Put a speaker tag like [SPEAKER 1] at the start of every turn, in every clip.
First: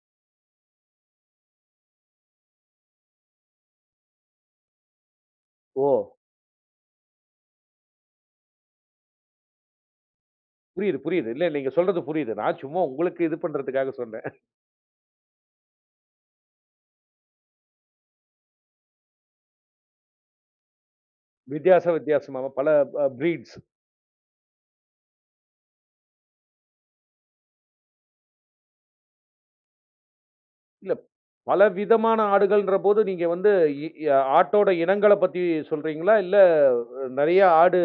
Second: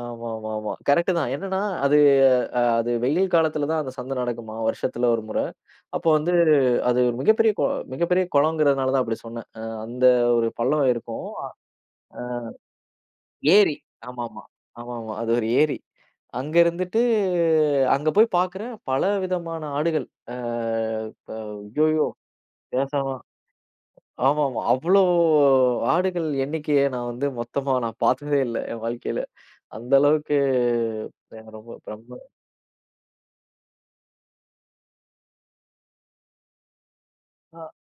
[SPEAKER 1] ஆமாமாமா கரெக்ட் தான். என்னன்னா அது அ அது வெயில் காலத்துல தான் அந்தச் சந்த நடக்குமா, வருஷத்துல ஒரு முற. அப்போ
[SPEAKER 2] ஓ!
[SPEAKER 1] வந்து அது மிகப்பெரிய கோ மிகப்பெரிய குளங்கறதுனால தான் அப்டி சொன்னேன். அ அந்த ஒரு பள்ளம்
[SPEAKER 2] புரியுது,
[SPEAKER 1] இருக்கும்.
[SPEAKER 2] புரியுது. இல்ல,
[SPEAKER 1] அ
[SPEAKER 2] நீங்க சொல்றது புரியுது. நான் சும்மா உங்களுக்கு இது
[SPEAKER 1] ஏரி.
[SPEAKER 2] பண்றதுக்காக சொன்னேன்.
[SPEAKER 1] ஆமாமா ஆமாமா அது ஒரு ஏரி. அங்க இருந்துட்டு அங்க போய்ப் பாக்குறேன். பலவிதமான ஆடுகள். அ ப
[SPEAKER 2] வித்தியாச
[SPEAKER 1] ஐயயோ,
[SPEAKER 2] வித்தியாசமா பல
[SPEAKER 1] பேசாவ
[SPEAKER 2] ப பிரீட்ஸ்.
[SPEAKER 1] ஆமாமா, அவ்ளோ ஆடுகள் எண்ணிக்கைய நான் வந்து மொத்தமா நா பாத்ததே இல்ல. என் வாழ்க்கையில அந்த அளவுக்கு
[SPEAKER 2] இல்ல.
[SPEAKER 1] எனக்கு
[SPEAKER 2] பல
[SPEAKER 1] ரொம்ப.
[SPEAKER 2] விதமான
[SPEAKER 1] [unintelligible]
[SPEAKER 2] ஆடுகள்ன்ற போது நீங்க வந்து எ அ ஆட்டோட இனங்களப் பத்தி சொல்றீங்களா? இல்ல நறைய
[SPEAKER 1] அ.
[SPEAKER 2] ஆடு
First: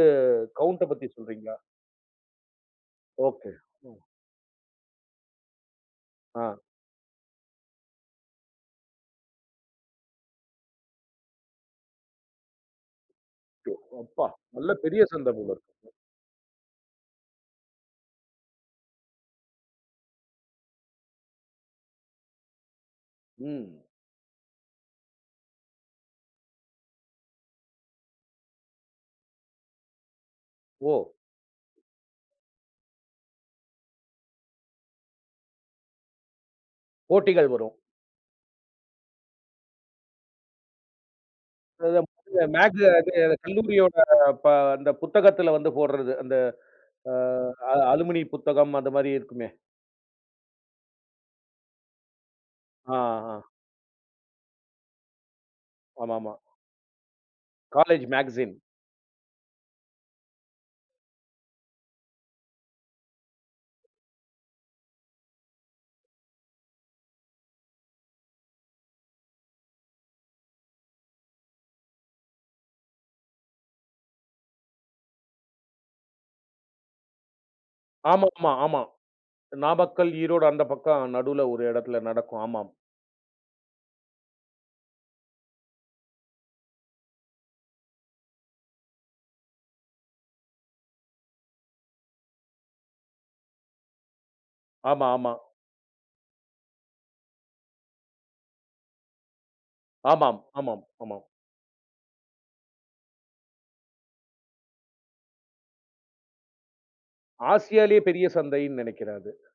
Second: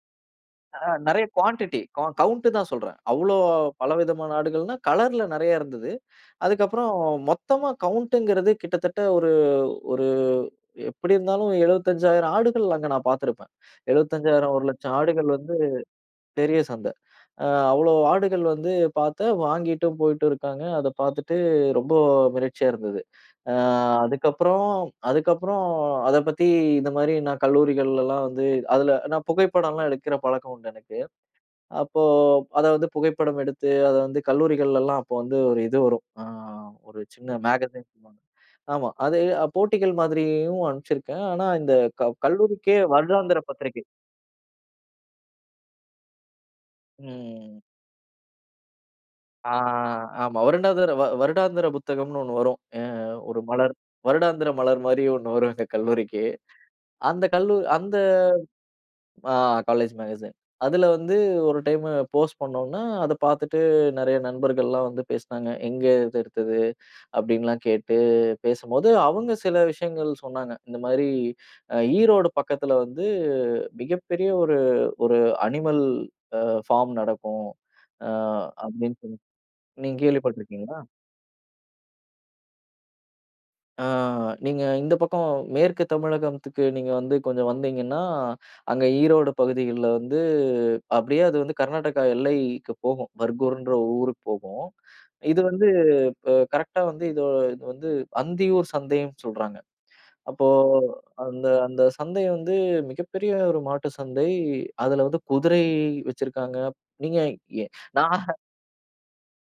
[SPEAKER 2] கவுன்ட்ட
[SPEAKER 1] அ,
[SPEAKER 2] பத்தி
[SPEAKER 1] நறைய
[SPEAKER 2] சொல்றீங்களா?
[SPEAKER 1] கூவான்டிடி க கவுன்ட தான் சொல்றேன். அவ்ளோ
[SPEAKER 2] ஓகே. ம்.
[SPEAKER 1] பலவிதமான ஆடுகள்னா கலர்-ல நறைய இருந்தது.
[SPEAKER 2] ஆ.
[SPEAKER 1] அதுக்கப்புறம் மொத்தமா கவுன்ட்ங்கறது கிட்டத்தட்ட ஒரு ஒரு எப்டி இருந்தாலும் 75,000 ஆடுகள் அங்க நான் பாத்துருப்பேன்.
[SPEAKER 2] எப்பா!
[SPEAKER 1] 75,000 ஒரு
[SPEAKER 2] நல்ல
[SPEAKER 1] லட்ச
[SPEAKER 2] பெரிய
[SPEAKER 1] ஆடுகள்
[SPEAKER 2] சந்தை போல
[SPEAKER 1] வந்து
[SPEAKER 2] இருக்கு. [unintelligible]
[SPEAKER 1] பெரிய சந்த. அ அவ்ளோ ஆடுகள் வந்து பாத்து, வாங்கிட்டும் போயிட்டு இருக்காங்க. அத பாத்துட்டு ரொம்ப மிரட்சியா இருந்தது. அ
[SPEAKER 2] ம்.
[SPEAKER 1] அதுக்கப்புறம் அதுக்கப்புறம் அதப் பத்தி இந்த மாரி நா கல்லூரிகள்லாம் வந்து அதுல நான் புகைப்படம்லாம் எடுக்கற பழக்கம் உண்டு எனக்கு.
[SPEAKER 2] ஓ!
[SPEAKER 1] அப்போ அதாவது புகைப்படம் எடுத்து அத வந்து கல்லூரிகள்லலாம் அப்போ வந்து ஒரு இது வரும் அ ஒரு சின்ன
[SPEAKER 2] போட்டிகள் வரும்.
[SPEAKER 1] மேகஸின். ஆமா அது போட்டிகள் மாதிரியும் அனுப்ச்சுருக்கேன். ஆனா இந்தக்
[SPEAKER 2] அதுதான்
[SPEAKER 1] க
[SPEAKER 2] [unintelligible]
[SPEAKER 1] கல்லூரிக்கே
[SPEAKER 2] மேகு அது
[SPEAKER 1] வருடாந்தர பத்திரிகை.
[SPEAKER 2] கல்லூரியோட ப அந்தப் புத்தகத்துல வந்து போடுறது. அந்த ஆ
[SPEAKER 1] ம்.
[SPEAKER 2] அ அலுமினி புத்தகம் அந்த மாரி இருக்குமே.
[SPEAKER 1] ஆ, ஆமா வருடாதர வருடாந்திர புத்தகம்னு ஒண்ணு வரும். அ
[SPEAKER 2] ஆ,
[SPEAKER 1] ஒரு
[SPEAKER 2] அ.
[SPEAKER 1] மலர் வருடாந்தர மலர் மாரியே ஒ்ண்ணு வரும் எங்க கல்லூரிக்கு.
[SPEAKER 2] ஆமாமா.
[SPEAKER 1] அந்தக் கல்லூ அந்த
[SPEAKER 2] காலேஜ் மேகஸின்.
[SPEAKER 1] ஆ, காலேஜ் மேகஸின். அதுல வந்து ஒரு டைம் போஸ்ட் பண்ணோனா, அத பாத்துட்டு நறைய நண்பர்கள்லாம் வந்து பேசுனாங்க. "எங்க இது எடுத்தது?" அப்டின்னுலாம் கேட்டுப் பேசும்போது, அவங்க சில விஷயங்கள் சொன்னாங்க. இந்த மாரி ஈரோடு பக்கத்துல வந்து மிகப்பெரிய ஒரு ஒரு அ அனிமல் ஃபார்ம் நடக்கும். அ
[SPEAKER 2] ஆமாமா, ஆமா.
[SPEAKER 1] அப்டின்னு சொல் நீங்க
[SPEAKER 2] நாமக்கல், ஈரோடு அந்தப்
[SPEAKER 1] கேள்விப்பட்டிருக்கீங்களா?
[SPEAKER 2] பக்கம். நடுவுல ஒரு இடத்துல நடக்கும். ஆமாம்.
[SPEAKER 1] அ நீங்க இந்தப் பக்கம் மேற்கு தமிழகத்துக்கு நீங்க வந்து கொஞ்சம் வந்தீங்கன்னா, அங்க ஈரோடு பகுதிகள்ல வந்து அப்படியே அது வந்து கர்நாடகா எல்லைக்கு போகும். பர்கூர்ன்ற ஒரு ஊருக்குப் போகும்.
[SPEAKER 2] ஆமா, ஆமா.
[SPEAKER 1] இது வந்து கரெக்ட்டா வந்து இது வந்து அந்தியூர் சந்தைனு சொல்றாங்க.
[SPEAKER 2] ஆமாம்,
[SPEAKER 1] அப்போ
[SPEAKER 2] ஆமாம், ஆமாம்.
[SPEAKER 1] அந்த அந்த சந்தை வந்து மிகப்பெரிய ஒரு மாட்டு சந்தை. அதுல வந்து குதிரை வச்சிருக்காங்க. நீங்க எ
[SPEAKER 2] ஆசியாலேயே பெரிய
[SPEAKER 1] நான்
[SPEAKER 2] சந்தைன்னு நெனைக்கிறேன் அது!